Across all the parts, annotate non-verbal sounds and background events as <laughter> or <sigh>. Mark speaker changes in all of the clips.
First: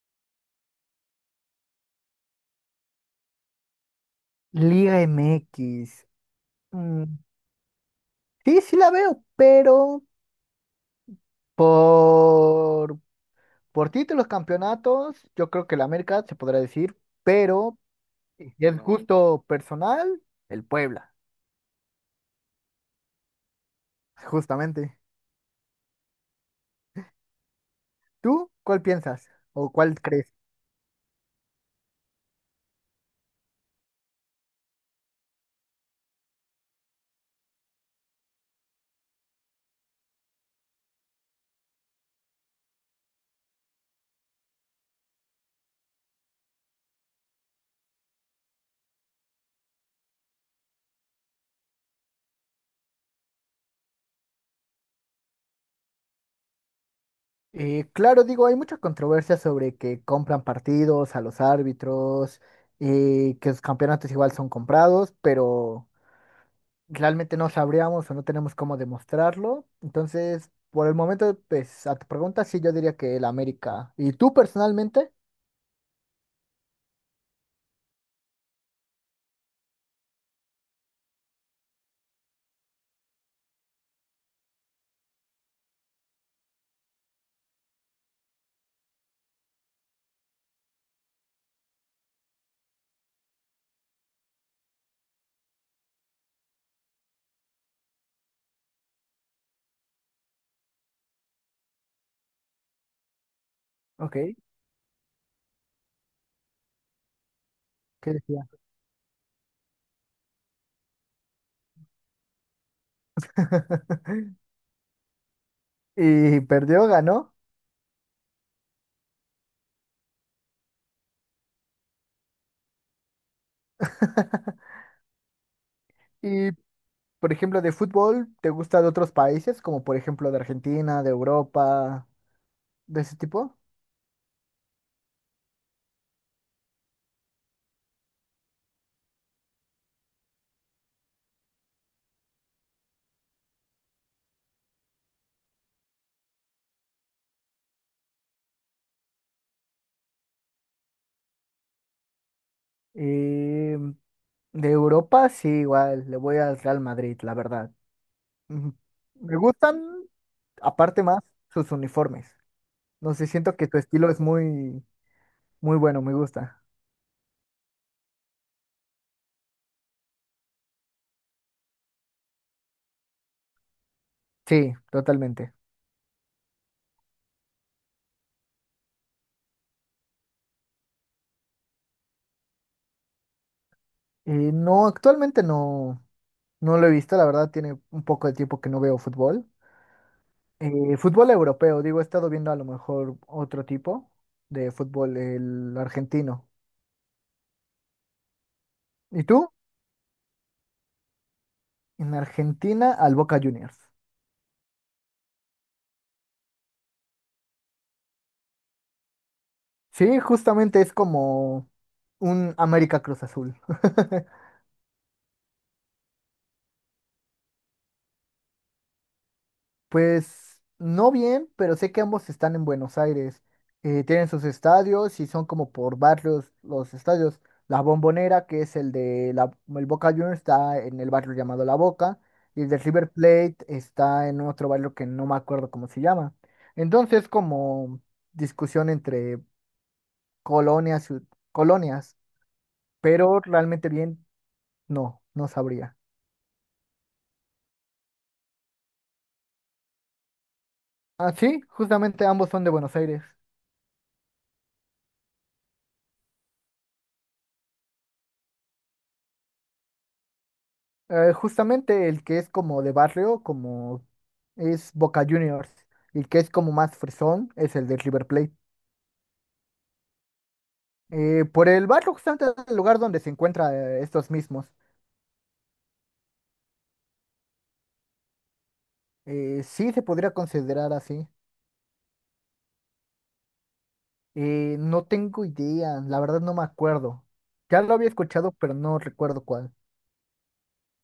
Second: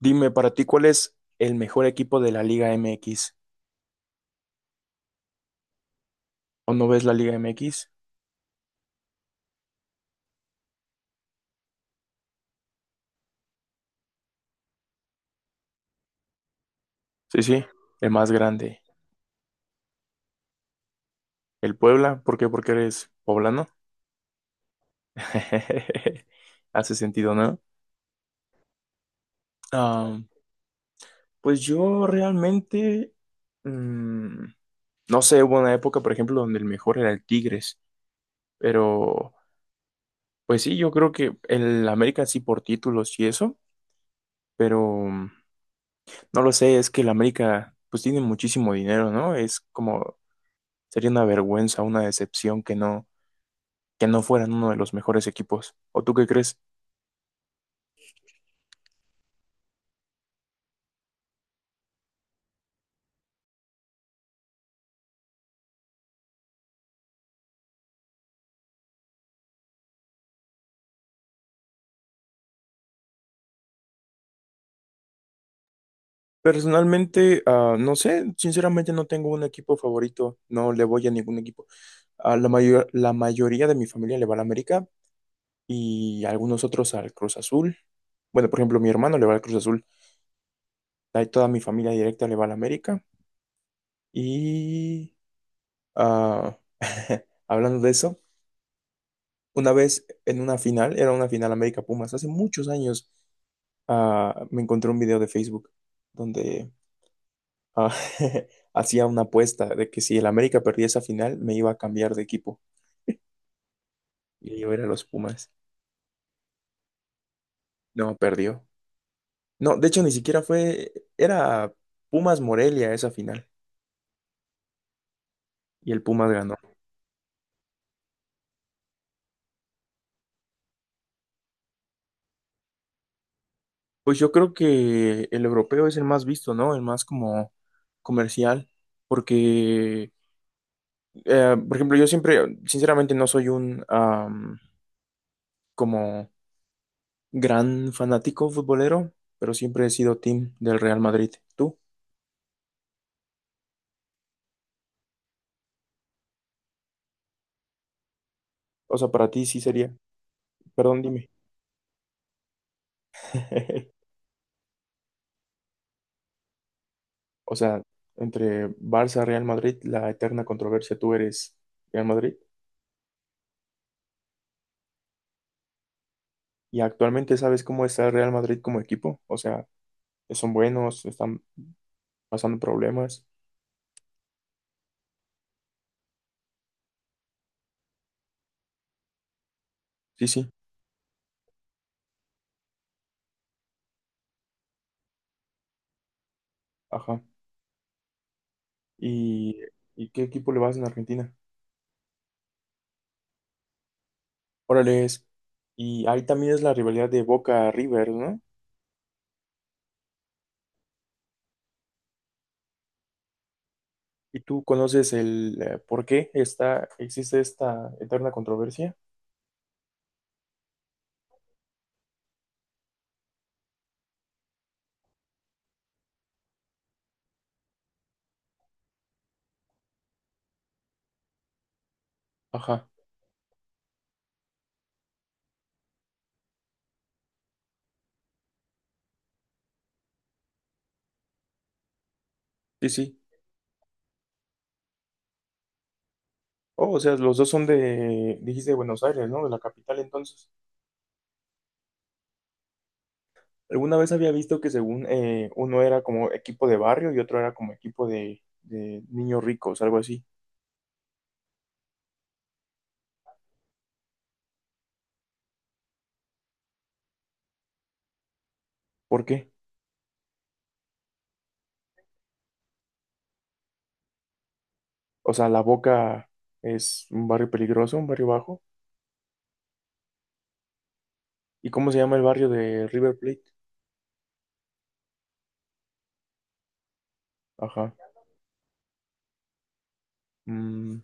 Speaker 1: Dime, para ti, ¿cuál es el mejor equipo de la Liga MX?
Speaker 2: Liga MX.
Speaker 1: ¿O no ves
Speaker 2: mm,
Speaker 1: la Liga MX?
Speaker 2: sí, sí la veo, pero por, por títulos, campeonatos, yo creo que la América se podrá decir,
Speaker 1: Sí, sí,
Speaker 2: pero
Speaker 1: el más
Speaker 2: si es
Speaker 1: grande.
Speaker 2: gusto personal, el Puebla,
Speaker 1: ¿El Puebla? ¿Por qué? Porque eres poblano.
Speaker 2: justamente.
Speaker 1: <laughs> Hace sentido, ¿no?
Speaker 2: ¿Tú cuál piensas o cuál
Speaker 1: Ah,
Speaker 2: crees?
Speaker 1: pues yo realmente, mm, no sé, hubo una época, por ejemplo, donde el mejor era el Tigres, pero pues sí, yo creo que el América sí por títulos y eso, pero no lo sé, es que el América pues tiene muchísimo dinero, ¿no? Es como. Sería una vergüenza, una decepción que no fueran uno de los mejores equipos. ¿O tú qué crees?
Speaker 2: Claro, digo, hay mucha controversia sobre que compran partidos a los árbitros, que los campeonatos igual son comprados, pero realmente no sabríamos o no tenemos cómo demostrarlo. Entonces, por el momento, pues a tu pregunta, sí, yo diría que el América. ¿Y tú personalmente?
Speaker 1: Personalmente, no sé, sinceramente no tengo un equipo favorito, no le voy a ningún equipo. A la mayoría de mi familia le va al América y algunos otros al Cruz Azul. Bueno, por ejemplo, mi hermano le va al Cruz Azul, ahí toda mi familia directa le va al América. Y ah, <laughs> hablando de eso, una vez en una final, era una final América Pumas, hace muchos años,
Speaker 2: Ok,
Speaker 1: me encontré un video de Facebook donde ah,
Speaker 2: ¿qué
Speaker 1: <laughs>
Speaker 2: decía?
Speaker 1: hacía una apuesta de que si el América perdía esa final, me iba a cambiar de equipo.
Speaker 2: <laughs>
Speaker 1: Y yo era los Pumas.
Speaker 2: ¿Y perdió, ganó?
Speaker 1: No, perdió. No, de hecho, ni siquiera fue, era Pumas Morelia esa final.
Speaker 2: <laughs>
Speaker 1: Y el Pumas
Speaker 2: Y,
Speaker 1: ganó.
Speaker 2: por ejemplo, de fútbol, ¿te gusta de otros países, como por ejemplo de Argentina, de Europa, de ese tipo?
Speaker 1: Pues yo creo que el europeo es el más visto, ¿no? El más como comercial. Porque, por ejemplo, yo siempre, sinceramente, no soy como gran fanático futbolero, pero siempre he sido team del Real Madrid. ¿Tú?
Speaker 2: Eh, de Europa, sí, igual, le voy al Real Madrid, la verdad. Ujú.
Speaker 1: O sea, para
Speaker 2: Me
Speaker 1: ti sí
Speaker 2: gustan,
Speaker 1: sería. Perdón,
Speaker 2: aparte más,
Speaker 1: dime.
Speaker 2: sus uniformes. No sé, siento que tu
Speaker 1: <laughs>
Speaker 2: estilo es muy bueno, me gusta.
Speaker 1: O sea, entre Barça, Real Madrid, la eterna controversia, tú eres Real Madrid.
Speaker 2: Sí, totalmente.
Speaker 1: Y actualmente sabes cómo está el Real Madrid como equipo. O sea, son buenos, están pasando problemas.
Speaker 2: No, actualmente no, no lo he visto, la verdad tiene un poco de tiempo que no veo fútbol.
Speaker 1: Sí, sí,
Speaker 2: Fútbol europeo, digo, he estado viendo a lo mejor otro tipo de fútbol, el argentino.
Speaker 1: ajá.
Speaker 2: ¿Y tú?
Speaker 1: ¿Y, y qué equipo le vas en Argentina?
Speaker 2: En Argentina, al Boca Juniors.
Speaker 1: Órale, es. Y ahí también es la rivalidad de Boca River, ¿no?
Speaker 2: Sí, justamente es como un América Cruz Azul. <laughs>
Speaker 1: ¿Y tú conoces el por qué existe esta eterna controversia?
Speaker 2: Pues no bien, pero sé que ambos están en Buenos Aires. Tienen sus estadios y son como por barrios los estadios. La Bombonera, que es el de el Boca Juniors, está en el barrio llamado La Boca. Y el de
Speaker 1: Ajá,
Speaker 2: River Plate está en otro barrio que no me acuerdo cómo se llama. Entonces, como discusión entre colonias, y- colonias,
Speaker 1: sí, sí.
Speaker 2: pero realmente bien, no, no sabría.
Speaker 1: Oh, o sea, los dos son de, dijiste, de Buenos Aires, ¿no? De la capital, entonces.
Speaker 2: Ah, sí, justamente ambos son de Buenos Aires.
Speaker 1: Alguna vez había visto que según uno era como equipo de barrio y otro era como equipo de niños ricos, algo así.
Speaker 2: Justamente el que es como de barrio, como es Boca Juniors, y el que es como más fresón es el de River Plate.
Speaker 1: ¿Por qué?
Speaker 2: Por el barrio, justamente el lugar donde se encuentran estos mismos,
Speaker 1: O sea, La Boca es un barrio peligroso, un barrio bajo.
Speaker 2: sí se podría considerar así.
Speaker 1: ¿Y cómo se llama el barrio de River Plate?
Speaker 2: No tengo idea, la verdad no me acuerdo. Ya
Speaker 1: Ajá.
Speaker 2: lo había escuchado, pero no recuerdo cuál.
Speaker 1: Mm,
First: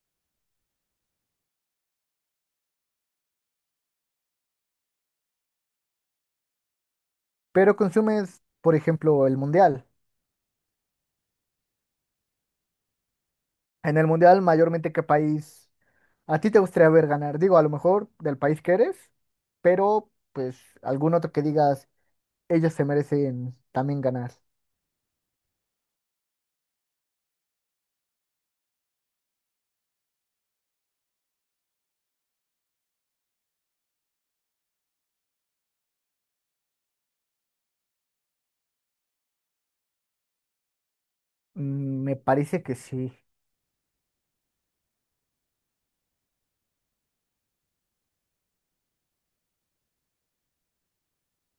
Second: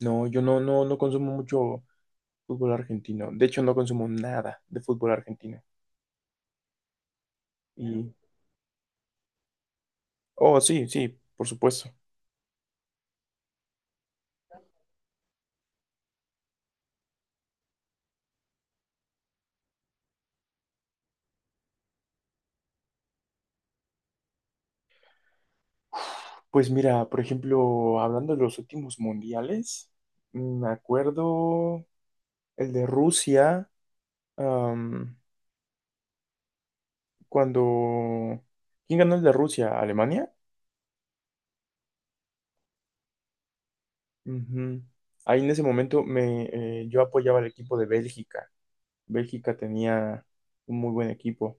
Speaker 1: no, yo no consumo mucho fútbol argentino. De hecho, no consumo nada de fútbol argentino.
Speaker 2: Pero
Speaker 1: Y,
Speaker 2: consumes, por ejemplo, el mundial.
Speaker 1: oh, sí, sí, por supuesto.
Speaker 2: En el mundial, mayormente, ¿qué país? ¿A ti te gustaría ver ganar? Digo, a lo mejor del país que eres, pero pues algún otro que digas, ellos se merecen también ganar.
Speaker 1: Pues mira, por ejemplo, hablando de los últimos mundiales, me acuerdo el de Rusia, am, cuando... ¿Quién ganó el de Rusia? ¿Alemania?
Speaker 2: Mm, me parece que sí.
Speaker 1: Ujú. Ahí en ese momento yo apoyaba al equipo de Bélgica. Bélgica tenía un muy buen equipo.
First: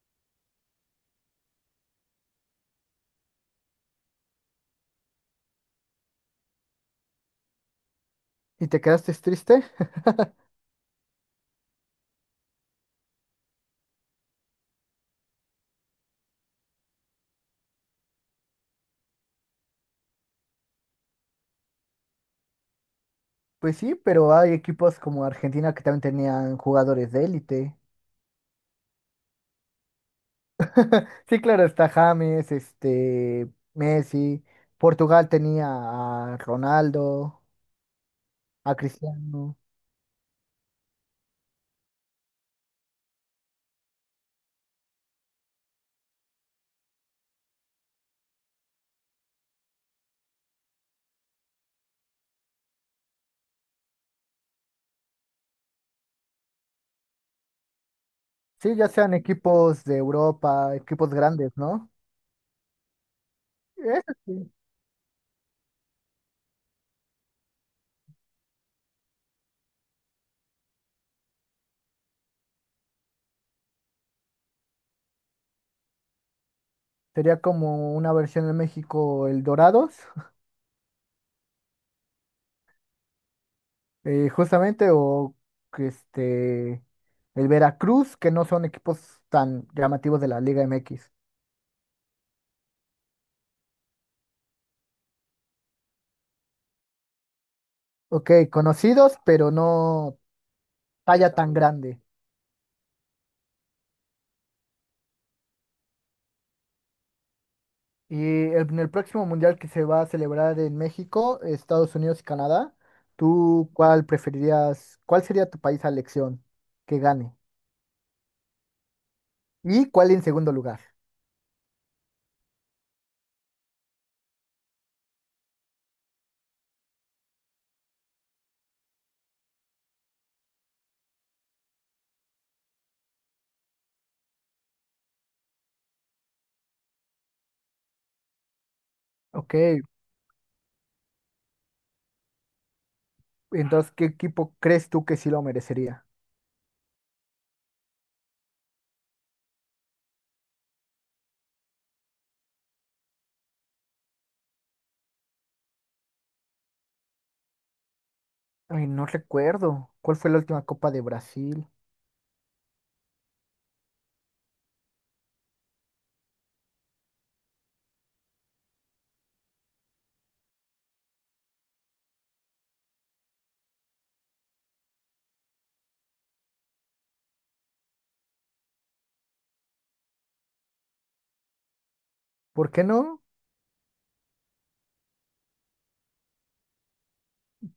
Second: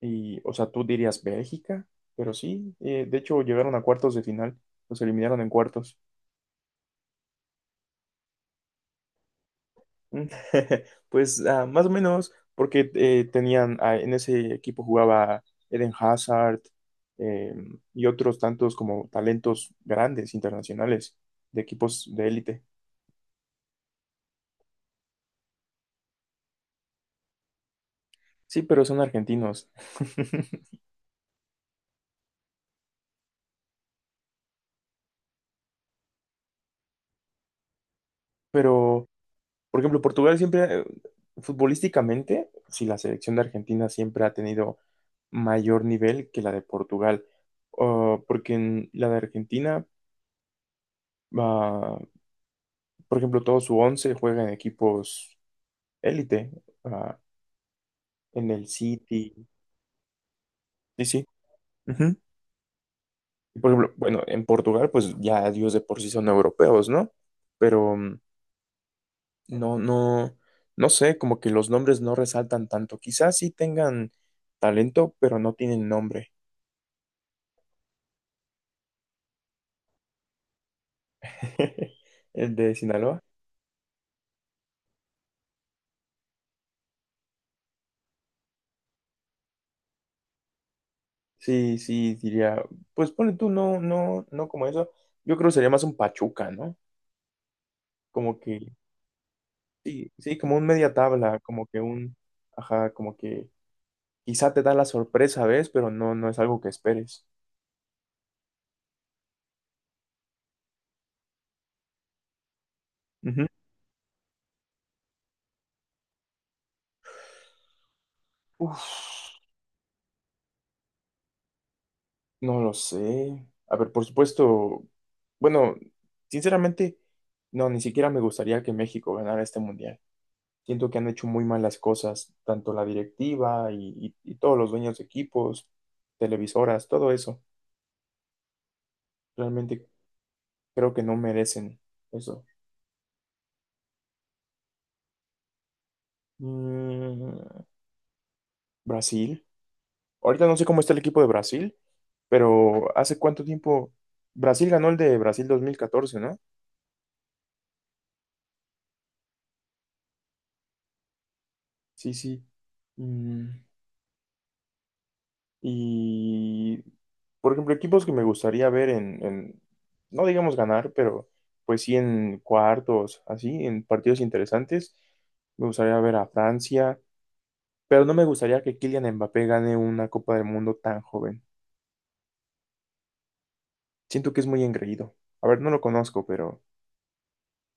Speaker 1: Y, o sea, tú dirías Bélgica, pero sí, de hecho llegaron a cuartos de final, los eliminaron en cuartos.
Speaker 2: ¿Y te quedaste triste? <laughs>
Speaker 1: Mm, <laughs> Pues más o menos, porque tenían, en ese equipo jugaba Eden Hazard eh, y otros tantos como talentos grandes, internacionales, de equipos de élite.
Speaker 2: Pues sí, pero hay equipos como Argentina que también tenían jugadores de élite.
Speaker 1: Sí, pero son argentinos. <laughs>
Speaker 2: Sí, claro, está James, este, Messi. Portugal tenía a Ronaldo, a
Speaker 1: Pero
Speaker 2: Cristiano.
Speaker 1: Por ejemplo, Portugal siempre, futbolísticamente, si la selección de Argentina siempre ha tenido mayor nivel que la de Portugal. Porque en la de Argentina, ah, por ejemplo, todo su once juega en equipos élite, ah, en el
Speaker 2: Sí, ya sean
Speaker 1: City,
Speaker 2: equipos de Europa,
Speaker 1: sí,
Speaker 2: equipos
Speaker 1: sí.
Speaker 2: grandes, ¿no?
Speaker 1: Ujú. Y por ejemplo,
Speaker 2: Eso
Speaker 1: bueno, en
Speaker 2: sí.
Speaker 1: Portugal, pues ya ellos de por sí son europeos, ¿no? Pero no, no, no sé, como que los nombres no resaltan tanto. Quizás sí tengan talento, pero no tienen nombre.
Speaker 2: Sería como una versión de México, el Dorados,
Speaker 1: <laughs> El de Sinaloa.
Speaker 2: <laughs> justamente, o que este, el Veracruz, que no son equipos tan llamativos de la Liga MX.
Speaker 1: Sí, sí, diría. Pues pone tú, no como eso. Yo creo que sería más un Pachuca, ¿no?
Speaker 2: Ok,
Speaker 1: Como que,
Speaker 2: conocidos, pero
Speaker 1: sí,
Speaker 2: no
Speaker 1: sí, como un media
Speaker 2: talla
Speaker 1: tabla,
Speaker 2: tan
Speaker 1: como que
Speaker 2: grande.
Speaker 1: un, ajá, como que quizá te da la sorpresa, ¿ves? Pero no es algo que esperes.
Speaker 2: Y en el próximo mundial que se va a celebrar en México, Estados Unidos y Canadá,
Speaker 1: Ujú.
Speaker 2: ¿tú cuál preferirías, cuál sería tu país a elección que gane?
Speaker 1: Uf,
Speaker 2: ¿Y cuál en segundo lugar?
Speaker 1: no lo sé. A ver, por supuesto, bueno, sinceramente, no, ni siquiera me gustaría que México ganara este mundial. Siento que han hecho muy malas cosas, tanto la directiva y todos los dueños de equipos, televisoras, todo eso.
Speaker 2: Ok,
Speaker 1: Realmente creo que no merecen eso.
Speaker 2: entonces, ¿qué equipo crees tú que sí lo merecería?
Speaker 1: Mm, Brasil. Ahorita no sé cómo está el equipo de Brasil, pero hace cuánto tiempo Brasil ganó el de Brasil 2014, ¿no?
Speaker 2: Ay, no recuerdo cuál fue la última Copa de Brasil.
Speaker 1: Sí, sí. Mm, Y, por ejemplo, equipos que me gustaría ver no digamos ganar, pero pues sí en cuartos, así, en partidos interesantes. Me gustaría ver a Francia, pero no me gustaría que Kylian Mbappé gane una Copa del Mundo tan joven.
Speaker 2: ¿Por qué no?
Speaker 1: Siento que es muy engreído. A ver, no lo conozco, pero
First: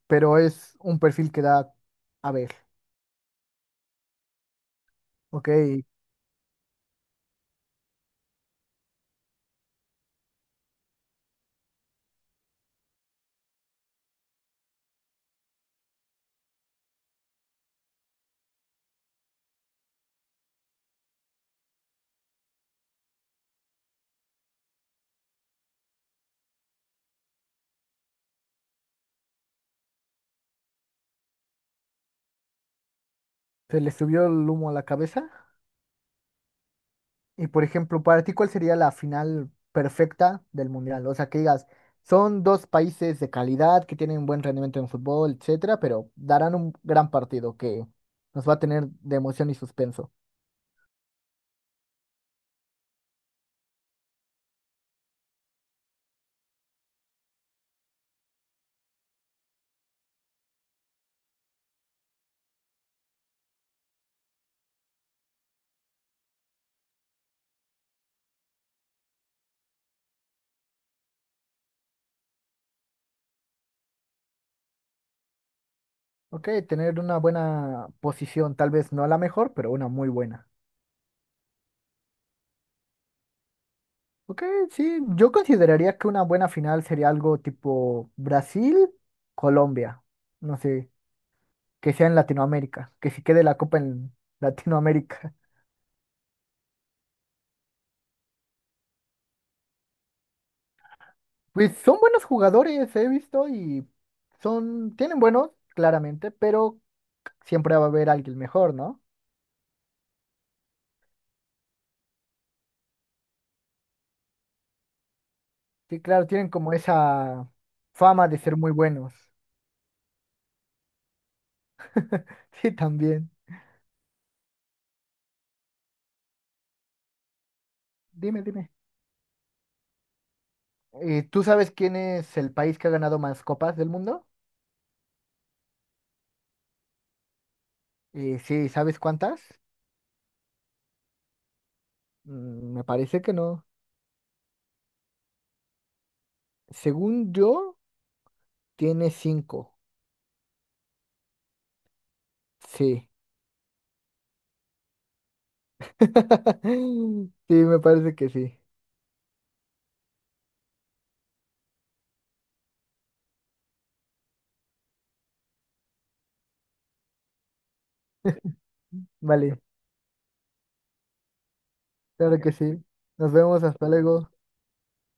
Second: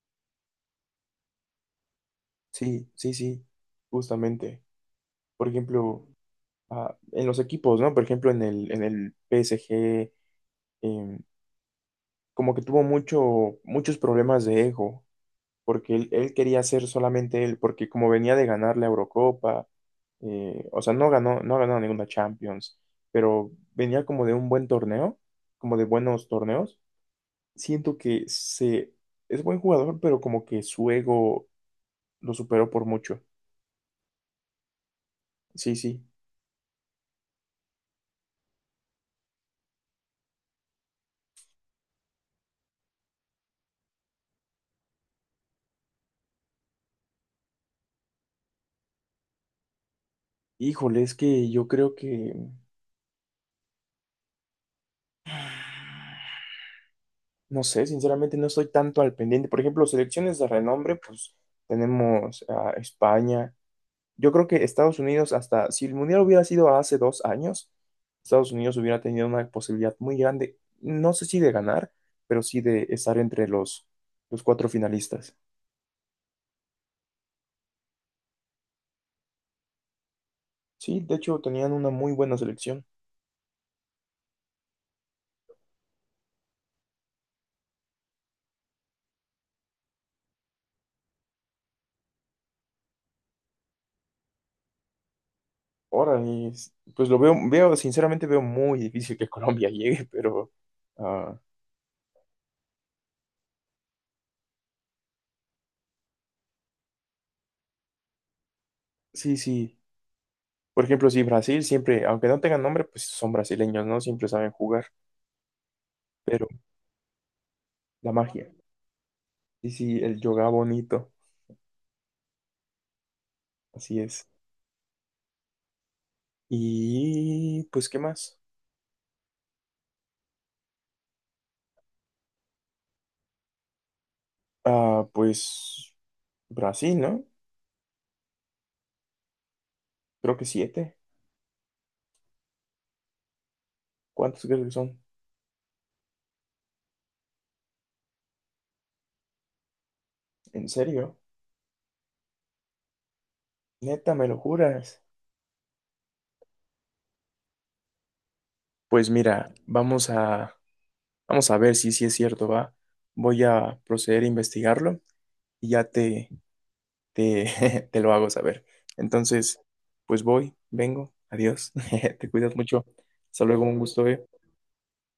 Speaker 2: Pero es un perfil que da a ver.
Speaker 1: sí, sí, sí, justamente. Por
Speaker 2: Ok, se
Speaker 1: ejemplo, en los equipos, ¿no? Por ejemplo, en el PSG, em, como que tuvo muchos problemas de ego, porque él quería ser solamente él, porque como venía de ganar la Eurocopa, o sea, no ganó ninguna Champions, pero venía como de un buen torneo, como de buenos torneos. Siento que es buen jugador, pero como que su ego lo superó por mucho.
Speaker 2: le subió el humo a la cabeza.
Speaker 1: Sí, sí.
Speaker 2: Y por ejemplo, para ti, ¿cuál sería la final perfecta del Mundial? O sea, que digas, son dos países de calidad que tienen buen rendimiento en fútbol, etcétera, pero darán un gran partido que nos va a tener de emoción y suspenso.
Speaker 1: Híjole, es que yo creo que, no sé, sinceramente no estoy tanto al pendiente. Por ejemplo, selecciones de renombre, pues tenemos a España. Yo creo que Estados Unidos, hasta si el Mundial hubiera sido hace 2 años, Estados Unidos hubiera tenido una posibilidad muy grande, no sé si de ganar, pero sí de estar entre los cuatro finalistas.
Speaker 2: Ok, tener una buena posición, tal vez no la mejor, pero una muy buena.
Speaker 1: Sí, de hecho tenían una muy buena selección.
Speaker 2: Ok, sí, yo consideraría que una buena final sería algo tipo Brasil-Colombia, no sé, que sea en Latinoamérica, que si quede la copa en Latinoamérica. <laughs>
Speaker 1: Ahora, pues lo veo, sinceramente veo muy difícil que <laughs> Colombia llegue, pero ah,
Speaker 2: Pues son buenos jugadores, he visto, y son, tienen buenos, claramente, pero siempre va a haber alguien mejor, ¿no?
Speaker 1: sí, sí. Por ejemplo, sí, Brasil siempre, aunque no tengan nombre, pues son brasileños, ¿no? Siempre saben jugar,
Speaker 2: Sí, claro,
Speaker 1: pero
Speaker 2: tienen como esa
Speaker 1: la
Speaker 2: fama de
Speaker 1: magia.
Speaker 2: ser muy buenos. <laughs>
Speaker 1: Sí, sí, el yoga bonito,
Speaker 2: Sí, también.
Speaker 1: así es. Y pues, ¿qué más?
Speaker 2: Dime, dime. ¿Tú sabes quién es el país que ha ganado más copas del mundo?
Speaker 1: Ah, pues Brasil, ¿no?
Speaker 2: Sí, ¿sabes cuántas?
Speaker 1: Creo que siete.
Speaker 2: Mm, me parece que no.
Speaker 1: ¿Cuántos crees que son?
Speaker 2: Según yo, tiene 5.
Speaker 1: ¿En serio?
Speaker 2: Sí.
Speaker 1: Neta, ¿me lo juras?
Speaker 2: <laughs> Sí, me parece que sí.
Speaker 1: Pues mira, vamos a ver si sí es cierto, ¿va? Voy a proceder a investigarlo y ya <laughs> te lo hago saber. Entonces,
Speaker 2: Vale,
Speaker 1: pues voy, vengo, adiós, <laughs> te
Speaker 2: claro que
Speaker 1: cuidas
Speaker 2: sí.
Speaker 1: mucho.
Speaker 2: Nos
Speaker 1: Hasta luego,
Speaker 2: vemos,
Speaker 1: un
Speaker 2: hasta
Speaker 1: gusto, ¿eh?
Speaker 2: luego.